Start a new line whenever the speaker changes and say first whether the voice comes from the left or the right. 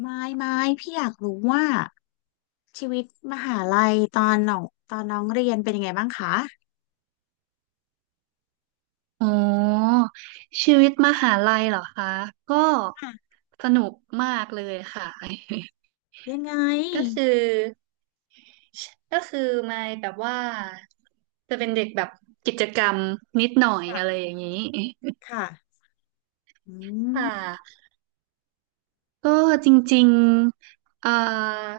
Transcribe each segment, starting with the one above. left: ไม่ไม่พี่อยากรู้ว่าชีวิตมหาลัยตอนน้องตอนน้องเรียนเป็นยังไงบ้างคะ
right: อ๋อชีวิตมหาลัยเหรอคะก็
left: ค่ะ
right: สนุกมากเลยค่ะ
left: ยังไง
right: ก็คือก็คือมายแบบว่าจะเป็นเด็กแบบกิจกรรมนิดหน่อยอะไร
left: ค่ะ
right: อย่างนี้
left: ค่ะอืม
right: ค่ะก็จริงๆ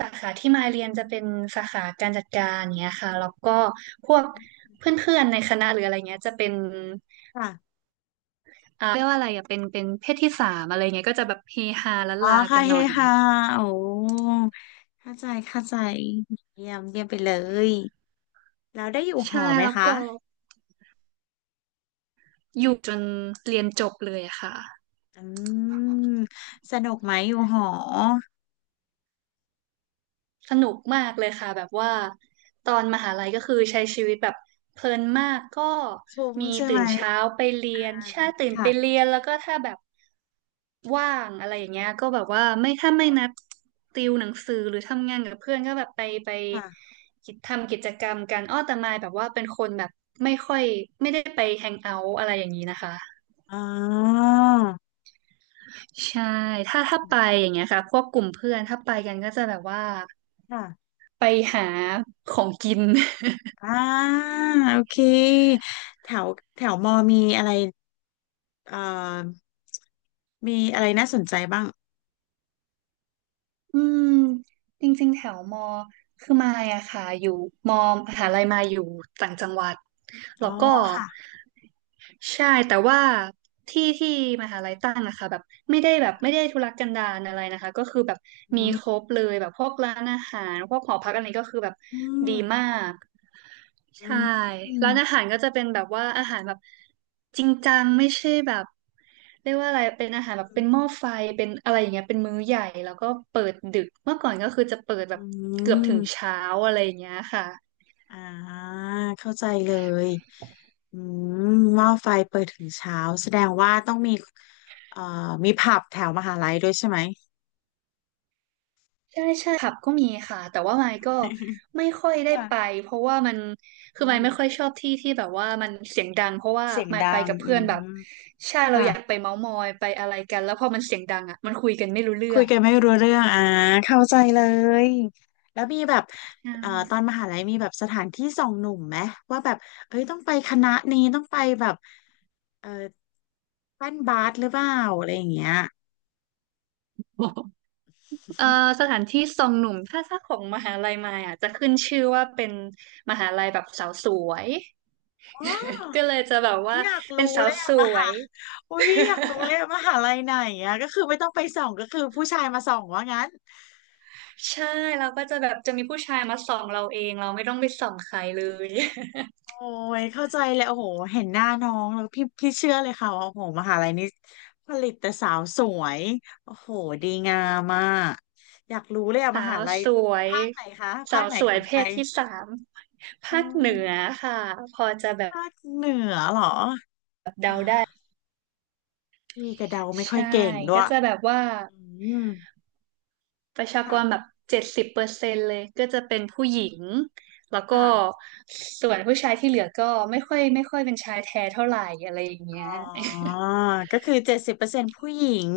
right: สาขาที่มายเรียนจะเป็นสาขาการจัดการเนี้ยค่ะแล้วก็พวกเพื่อนๆในคณะหรืออะไรเงี้ยจะเป็น
left: ค่ะ
right: อ่าเรียกว่าอะไรอ่ะเป็นเพศที่สามอะไรเงี้ยก็จะแบบเฮฮาละ
left: อ๋อ
right: ลากั
left: ค่ะ
right: นห
left: เฮ
right: น่อย
left: ฮาโอ้เข้าใจเข้าใจเยี่ยมเยี่ยมไปเลยแล้วได้อยู่ห
right: ใช่
left: อไหม
right: แล้ว
left: คะ
right: ก็อยู่จนเรียนจบเลยอะค่ะ
left: อืมสนุกไหมอยู่หอ
right: สนุกมากเลยค่ะแบบว่าตอนมหาลัยก็คือใช้ชีวิตแบบเพลินมากก็
left: คุ้ม
right: มี
left: ใช่
right: ตื่
left: ไหม
right: นเช้าไปเรี
left: อ่า
right: ยนใช่ตื่น
left: ค่ะ
right: ไปเรียนแล้วก็ถ้าแบบว่างอะไรอย่างเงี้ยก็แบบว่าไม่ถ้าไม่นัดติวหนังสือหรือทำงานกับเพื่อนก็แบบไป
left: ค่ะ
right: ทำกิจกรรมกันอ้อแต่มายแบบว่าเป็นคนแบบไม่ค่อยไม่ได้ไปแฮงเอาท์อะไรอย่างนี้นะคะ
left: อ๋อ
right: ใช่ถ้าไปอย่างเงี้ยค่ะพวกกลุ่มเพื่อนถ้าไปกันก็จะแบบว่า
left: ค่ะ
right: ไปหาของกิน
left: อ่าโอเคแถวแถวมอมีอะไรเอ่อมีอะไรน่าสนใจบ้าง
right: อืมจริงๆแถวมอคือมายอะค่ะอยู่มอมหาลัยมายอยู่ต่างจังหวัด
left: อ๋
right: แล้ว
left: อ
right: ก็
left: ค่ะ
right: ใช่แต่ว่าที่ที่มหาลัยตั้งนะคะแบบไม่ได้ทุรกันดารอะไรนะคะก็คือแบบ
left: อื
right: มี
left: ม
right: ครบเลยแบบพวกร้านอาหารพวกหอพักอะไรก็คือแบบ
left: อื
right: ดีมา
left: ม
right: ก
left: อื
right: ใช่
left: ม
right: ร้านอาหารก็จะเป็นแบบว่าอาหารแบบจริงจังไม่ใช่แบบเรียกว่าอะไรเป็นอาหารแบบเป็นหม้อไฟเป็นอะไรอย่างเงี้ยเป็นมื้อใหญ่แล้วก็เปิดดึกเมื่อก่อนก็คือจะเปิดแบ
left: อื
right: บเกือบถึง
left: ม
right: เช้าอะไรอย่างเงี้ยค่ะ
left: อ่าเข้าใจเลยอืมหม้อไฟเปิดถึงเช้าแสดงว่าต้องมีเอ่อมีผับแถวมหาลัยด้วยใช่ไหม
right: ใช่ใช่ผับก็มีค่ะแต่ว่าไมค์ก็ ไม่ค่อยได้ไป
left: ค่ะ
right: เพราะว่ามัน
left: อื
right: คือไม
left: ม
right: ค์ไม่ค่อยชอบที่ที่แบบว่ามันเสียงดังเพราะว่า
left: เสียง
right: ไมค์
left: ดั
right: ไป
left: ง
right: กับ
left: อื
right: เพื่อนแบบ
left: ม
right: ใช่เราอยาก
left: ค่ะ
right: ไปเม้าท์มอยไปอะไรกันแล้วพอมันเสียงดังอ่ะมันคุยกันไม่รู้เรื่
left: คุ
right: อ
left: ย
right: ง
left: กันไม่รู้เรื่องอ่าเข้าใจเลยแล้วมีแบบ
right: ใช
left: ตอ
right: ่
left: นมหาลัยมีแบบสถานที่ส่องหนุ่มไหมว่าแบบเอ้ยต้องไปคณะนี้ต้องไปแบบเออแป้นบาสหรือเปล่าอะไรอย่างเงี้ย
right: เอ่อสถานที่ทรงหนุ่มถ้าของมหาลัยมายอ่ะจะขึ้นชื่อว่าเป็นมหาลัยแบบสาวสวย
left: อ๋อ
right: ก็เลยจะแบบ
left: อุ๊ย
right: ว่า
left: อยาก
right: เป็น
left: รู้
right: สา
left: เล
right: ว
left: ย
right: ส
left: อะม
right: ว
left: หา
right: ย
left: อุ้ยอยากรู้เลยอะม หาลัยไหนอะก็คือไม่ต้องไปส่องก็คือผู้ชายมาส่องว่างั้น
right: ใช่เราก็จะแบบจะมีผู้ชายมาส่องเราเอง เราไม่ต้องไปส่องใครเลย
left: โอ้ยเข้าใจเลยโอ้โหเห็นหน้าน้องแล้วพี่พี่เชื่อเลยค่ะว่าโอ้โหมหาลัยนี้ผลิตแต่สาวสวยโอ้โหดีงามมากอยากรู้เลยอะ ม
right: สา
left: หา
right: ว
left: ลัย
right: สวย
left: ภาคไหนคะภา
right: สา
left: ค
right: ว
left: ไหน
right: ส
left: ข
right: ว
left: อ
right: ย
left: ง
right: เพ
left: ไท
right: ศ
left: ย
right: ที่สาม
left: เอ
right: ภาคเห
left: อ
right: นือค่ะพอจะแบบ
left: ภาคเหนือเหรออ่าพี่กระเดาไม่ค่อย
right: ใช่
left: เก่งด้ว
right: ก็
left: ย
right: จะแบบว่า
left: อืม
right: ประชาก
left: ค่ะ
right: รแบบ70%เลยก็จะเป็นผู้หญิงแล้วก็
left: ค่ะ
right: ส่วนผู้ชายที่เหลือก็ไม่ค่อยเป็นชายแท้เท่าไหร่อะไรอย่าง
left: อ๋
right: เงี้ย
left: อก็คือ70%ผู้หญิง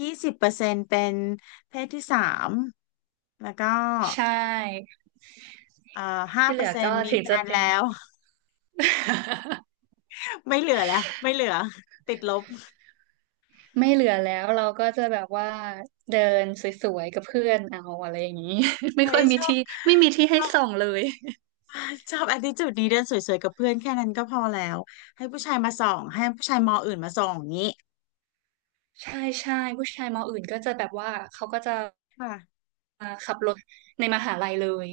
left: 20%เป็นเพศที่สามแล้วก็
right: ใช่
left: เอ่อห้า
right: ที่
left: เป
right: เห
left: อ
right: ลื
left: ร์
right: อ
left: เซ็น
right: ก็
left: ต์มี
right: ถึง
left: แฟ
right: จะ
left: น
right: เป็น
left: แล้ว ไม่เหลือแล้วไม่เหลือติดลบ
right: ไม่เหลือแล้วเราก็จะแบบว่าเดินสวยๆกับเพื่อนเอาอะไรอย่างนี้ ไม่
left: โอ้
right: ค่
left: ย
right: อยมี
left: ชอบ
right: ที่ไม่มีที่
left: ช
right: ให้
left: อบ
right: ส่องเลย
left: ชอบattitudeนี้เดินสวยๆกับเพื่อนแค่นั้นก็พอแล้วให้ผู้ชายมาส่องให้ผู้ชายมออื่นมาส่องอย่างนี้
right: ใช่ใช่ผู้ชายมออื่นก็จะแบบว่าเขาก็จะ
left: ค่ะ
right: ขับรถในมหาลัยเลย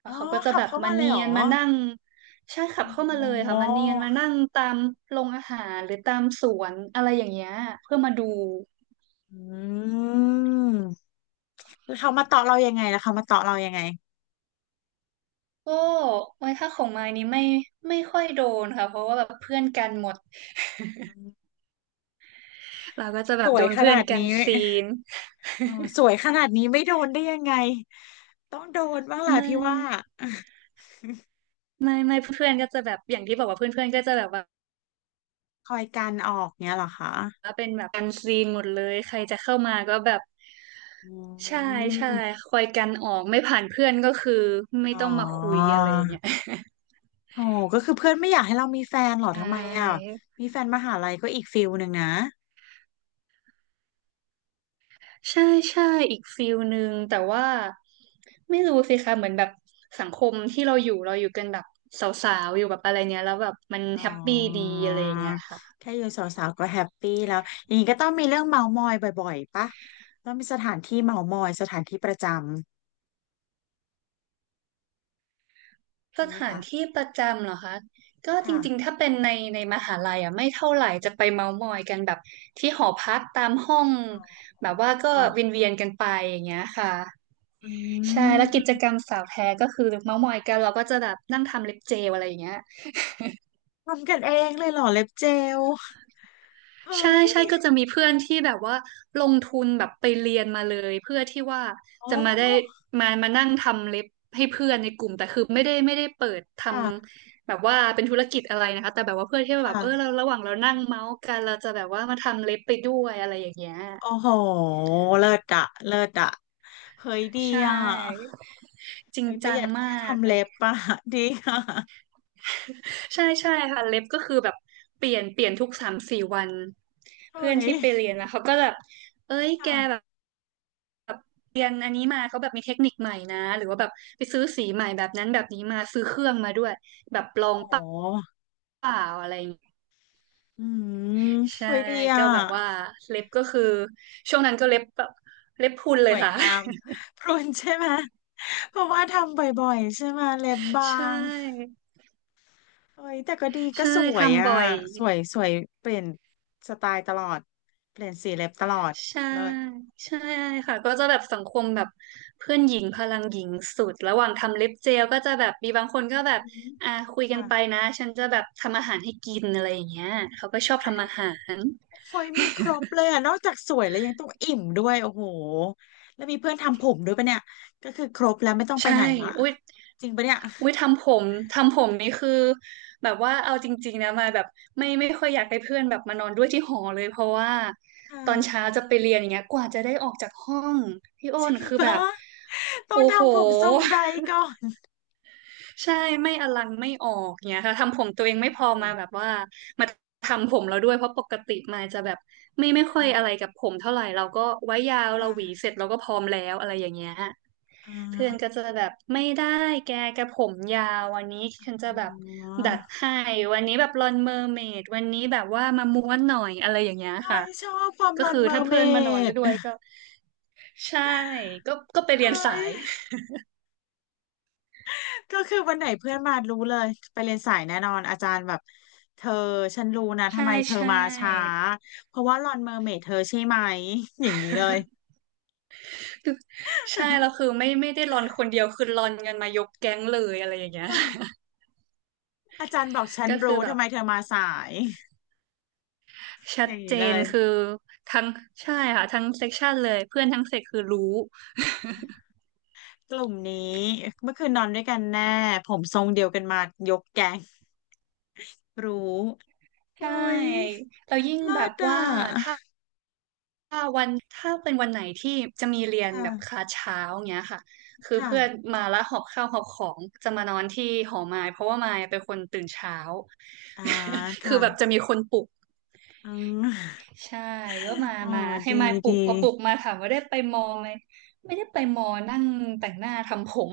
right: แล้
left: อ๋อ
right: วเขาก็จะ
left: ขับ
right: แบบ
left: เข้า
right: มา
left: มาเลย
right: เนี
left: เหรอ
right: ยนมานั่งใช่ขับเข้า
left: อ
right: มาเลยค่ะ
left: ๋
right: มาเนียนมา
left: อ
right: นั่งตามโรงอาหารหรือตามสวนอะไรอย่างเงี้ยเพื่อมาดู
left: อืมแล้วเขามาเตาะเรายังไงแล้วเขามาเตาะเรายังไง
right: ก็ไว้ถ้าของมายนี้ไม่ค่อยโดนค่ะเพราะว่าแบบเพื่อนกันหมด
left: อืม
right: เราก็จะแบ
left: ส
right: บ
left: ว
right: โด
left: ย
right: น
left: ข
right: เพื่อ
left: นา
right: น
left: ด
right: กั
left: นี้
right: นซีน
left: อ๋อสวยขนาดนี้ไม่โดนได้ยังไงต้องโดนบ้างแหละ
right: ไม่
left: พี่ว่า
right: ไม่เพื่อนๆก็จะแบบอย่างที่บอกว่าเพื่อนๆก็จะแบบว่า
left: คอยกันออกเนี้ยเหรอคะ
right: เป็นแบบกันซีนหมดเลยใครจะเข้ามาก็แบบ
left: อื
right: ใช่ใช่
left: ม
right: คอยกันออกไม่ผ่านเพื่อนก็คือไม่
left: อ๋อ
right: ต้องมาคุยอะไรอย่างเงี้ย
left: โอ้ก็คือเพื่อนไม่อยากให้เรามีแฟนเหรอ
right: ใช
left: ทำไมอ่ะ
right: ่
left: มีแฟนมหาลัยก็อีกฟิลหนึ่งนะ
right: ใช่ใช่อีกฟิลหนึ่งแต่ว่าไม่รู้สิคะเหมือนแบบสังคมที่เราอยู่เราอยู่กันแบบสาวๆอยู่แบบอะไรเนี้ยแล้วแบบมัน
left: อ๋
right: แฮปปี้ดี
left: อ
right: อะไรอย่างเงี้ยค่ะ
left: แค่อยู่สาวๆก็แฮปปี้แล้วอย่างนี้ก็ต้องมีเรื่องเมามอยบ่อยๆปะต้องมีสถานที่เมามอยสถานที่ประจำ
right: ส
left: นี่ไหม
right: ถาน
left: คะ
right: ที่ประจำเหรอคะก็จ
left: ค่ะ
right: ริงๆถ้าเป็นในมหาลัยอ่ะไม่เท่าไหร่จะไปเมาท์มอยกันแบบที่หอพักตามห้อง
left: อ
right: แบบว่าก็
left: ๋อ
right: เวียนๆกันไปอย่างเงี้ยค่ะ
left: อื
right: ใช่แล้วกิจ
left: ม
right: กรรมสาวแท้ก็คือเมาท์มอยกันเราก็จะแบบนั่งทำเล็บเจลอะไรอย่างเงี้ย
left: ทำกันเองเลยเหรอเล็บเจลเฮ้
right: ใช่ใช่
left: ย
right: ก็จะมีเพื่อนที่แบบว่าลงทุนแบบไปเรียนมาเลยเพื่อที่ว่า
left: โอ้
right: จะมาได้มานั่งทำเล็บให้เพื่อนในกลุ่มแต่คือไม่ได้เปิดท
left: ค่ะ
right: ำแบบว่าเป็นธุรกิจอะไรนะคะแต่แบบว่าเพื่อที่ว่าแบบเออเรา
left: ค่ะ
right: ระหว่างเรานั่งเมาส์กันเราจะแบบว่ามาทำเล็บไปด้วยอะไรอย่างเงี้ย
left: โอ้โหเลิศอะเลิศอะเฮ้ยดี
right: ใช
left: อะ
right: ่จริง
left: เฮ้ยประ
right: จั
left: ห
right: ง
left: ยัด
right: มา
left: ค่า
right: ก
left: ทำ
right: อะ
left: เล็
right: ไร
left: บปะดีค่ะ
right: ใช่ใช่ค่ะเล็บก็คือแบบเปลี่ยนทุก3-4 วัน
left: เฮ้
right: เพื่อน
left: ย
right: ที่ไปเรียนนะเขาก็แบบเอ้ยแกแบบ
left: ค่ะ
right: เรียนอันนี้มาเขาแบบมีเทคนิคใหม่นะหรือว่าแบบไปซื้อสีใหม่แบบนั้นแบบนี้มาซื้อเครื่องมาด้วยแบบล
left: โอ้
right: อง
left: โห
right: เปล่าอะไรอย่างเงี้ย
left: อืม
right: ใช่
left: เฮ้ยดีอ่ะ
right: ก็แบบว่าเล็บก็คือช่วงนั้นก็เล็บแบบเล็บพรุนเล
left: ส
right: ย
left: วย
right: ค่ะ
left: งามพรุนใช่ไหมเพราะว่าทำบ่อยๆใช่ไหมเล็บบา
right: ใช
left: ง
right: ่
left: เฮ้ยแต่ก็ดีก็
right: ใช่
left: สวย
right: ทำ
left: อ่ะ
right: บ่อย
left: สวยสวยเปลี่ยนสไตล์ตลอดเปลี่ยนสีเล็บตลอด
right: ใช่
left: เลิศ
right: ใช่ค่ะก็จะแบบสังคมแบบเพื่อนหญิงพลังหญิงสุดระหว่างทำเล็บเจลก็จะแบบมีบางคนก็แบบ
left: อืม
right: คุยกัน
left: ค่ะ
right: ไปนะฉันจะแบบทำอาหารให้กินอะไรอย่างเงี้ยเขาก็ชอบทำอาหาร
left: เฮ้ยมีครบเลยอะนอกจากสวยแล้วยังต้องอิ่มด้วยโอ้โหแล้วมีเพื่อนทำผมด้วยปะเนี่ยก็คือครบแล้วไม่ต้องไป
right: ใช่
left: ไหนละ
right: อุ้ย
left: จริงปะเนี่ย
right: อุ้ยทำผมทำผมนี่คือแบบว่าเอาจริงๆนะมาแบบไม่ค่อยอยากให้เพื่อนแบบมานอนด้วยที่หอเลยเพราะว่า
left: อ
right: ตอนเช้า
left: ่า
right: จะไปเรียนอย่างเงี้ยกว่าจะได้ออกจากห้องพี่อ้
left: จริ
right: น
left: ง
right: คือแบ
left: ปะ
right: บ
left: ต้อ
right: โอ้
left: ง
right: โห
left: ทำผมทรงใดก่อน
right: ใช่ไม่อลังไม่ออกเนี่ยค่ะทำผมตัวเองไม่
left: โอ้
right: พ
left: โห
right: อมาแบบว่ามาทำผมเราด้วยเพราะปกติมาจะแบบไม่ค่อยอะไร
left: ค่ะ
right: กับผมเท่าไหร่เราก็ไว้ยาวเราหวี
left: ค่ะ
right: เสร็จเราก็พร้อมแล้วอะไรอย่างเงี้ยฮะ
left: อ่
right: เพื่อนก็
left: า
right: จะแบบไม่ได้แกกระผมยาววันนี้ฉัน
left: อ
right: จะแบบ
left: ๋
right: ดัด
left: อ
right: ให้วันนี้แบบลอนเมอร์เมดวันนี้แบบว่ามาม้วนหน่อยอะไรอย่างเงี้ย
left: เฮ้
right: ค่ะ
left: ยชอบความห
right: ก็
left: ลอน
right: คือ
left: เมอ
right: ถ้า
left: ร์เม
right: เพื่อนมานอน
left: ด
right: ก็ด้วยก็ใช่ก็ไปเรี
left: เฮ้
right: ยนสา
left: ย
right: ย
left: ก็คือวันไหนเพื่อนมารู้เลยไปเรียนสายแน่นอนอาจารย์แบบเธอฉันรู้นะทำ
right: ใช่
left: ไมเธอ
right: ใช่
left: มาช้าเพราะว่าหลอนเมอร์เมดเธอใช่ไหมอย่างนี้เลย
right: ใช่แล้วคือไม่ได้รอนคนเดียวคือรอนกันมายกแก๊งเลยอะไรอย่างเงี้ย
left: อาจารย์บอกฉั น
right: ก็คือ
left: รู้
right: แบ
left: ทำ
right: บ
left: ไมเธอมาสาย
right: ชั
left: อ
right: ด
left: ย่าง
right: เจ
left: นี้เล
right: น
left: ย
right: คือทั้งใช่ค่ะทั้งเซกชันเลยเพื่อนทั้งเซกคือรู้
left: กลุ่มนี้เมื่อคืนนอนด้วยกันแน่ผมทรงเดียวกันมายกแก๊งรู้โอ้
right: ใช่
left: ย
right: แล้วยิ่ง
left: เลิ
right: แบบ
left: ศอ่ะ
right: ว่าถ้าวันถ้าเป็นวันไหนที่จะมีเรียน
left: ค่ะ
right: แบบคลาสเช้าเงี้ยค่ะคือ
left: ค่ะ
right: เพื่อนมาแล้วหอบข้าวหอบของจะมานอนที่หอมายเพราะว่ามายเป็นคนตื่นเช้า
left: อ่า
right: คื
left: ค่ะ
right: อแบบจะมีคนปลุก
left: อืม
right: ใช่ก็มา
left: อ๋อ
right: มาให้
left: ดี
right: มายป
left: ด
right: ลุกพอปลุก
left: ี
right: มาถามว่าได้ไปมอไหมไม่ได้ไปมอนั่งแต่งหน้าทำผม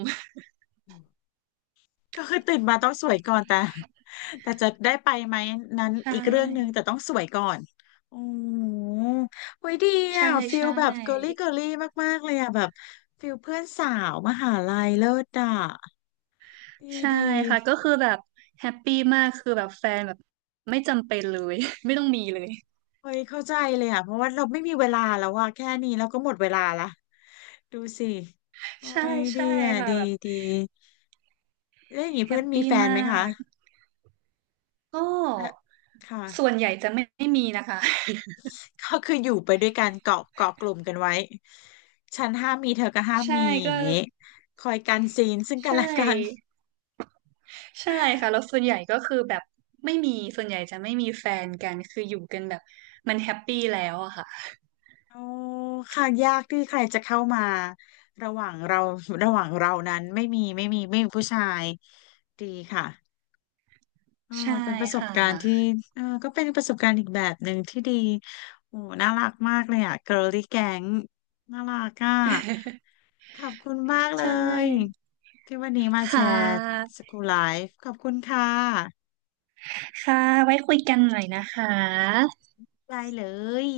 left: ก็คือตื่นมาต้องสวยก่อนแต่ แต่จะได้ไปไหมนั้น
right: ใช
left: อีกเรื่องหนึ่งแต่
right: ่
left: ต้องสวยก่อนโอ้โหเฮ้ยดี
right: ใช่
left: อ่ะฟิล
right: ใช่
left: แบบเกิร์ลลี่เกิร์ลลี่มากๆเลยอ่ะแบบฟิลเพื่อนสาวมหาลัยเลิศอ่ะดี
right: ใช่
left: ดี
right: ค่ะก็คือแบบแฮปปี้มากคือแบบแฟนแบบไม่จำเป็นเลย ไม่ต้องมีเลย
left: เฮ้ยเข้าใจเลยอ่ะเพราะว่าเราไม่มีเวลาแล้วอ่ะแค่นี้เราก็หมดเวลาละดูสิโอ้
right: ใช่
left: ยดี
right: ใช่
left: อ่ะ
right: ค่ะ
left: ดี
right: แบบ
left: ดีแล้วอย่างนี้
right: แฮ
left: เพื่อ
right: ป
left: นมี
right: ปี้
left: แฟนไหม
right: มา
left: คะ
right: กก็
left: และค่ะ
right: ส่วนใหญ่จะไม่มีนะคะ
left: ก็คืออยู่ไปด้วยกันเกาะเกาะกลุ่มกันไว้ฉันห้ามมีเธอก็ห้า ม
right: ใช่
left: มีอ
right: ก็
left: ย่างงี้คอยกันซีนซึ่งกัน
right: ใช
left: และกัน
right: ่ ใช่ค่ะ แล้วส่วนใหญ่ก็คือแบบไม่มี ส่วนใหญ่จะไม่มีแฟนกัน คืออยู่กันแบบมันแฮปปี้แล้วอะค่ะ
left: โอ้ค่ะยากที่ใครจะเข้ามาระหว่างเราระหว่างเรานั้นไม่มีไม่มีไม่มีผู้ชายดีค่ะเออ
right: ใช่
left: เป็นประสบ
right: ค่ะ
left: การณ์ที่เออก็เป็นประสบการณ์อีกแบบหนึ่งที่ดีโอ้น่ารักมากเลยอ่ะ girly gang น่ารักอ่ะ ขอบคุณมาก
right: ใช
left: เลย
right: ่
left: ที่วันนี้มาแช
right: ค่
left: ร์
right: ะ
left: school ไลฟ์ขอบคุณค่ะ
right: ค่ะ ไว้คุยกันหน่อยนะคะ
left: ได้เลย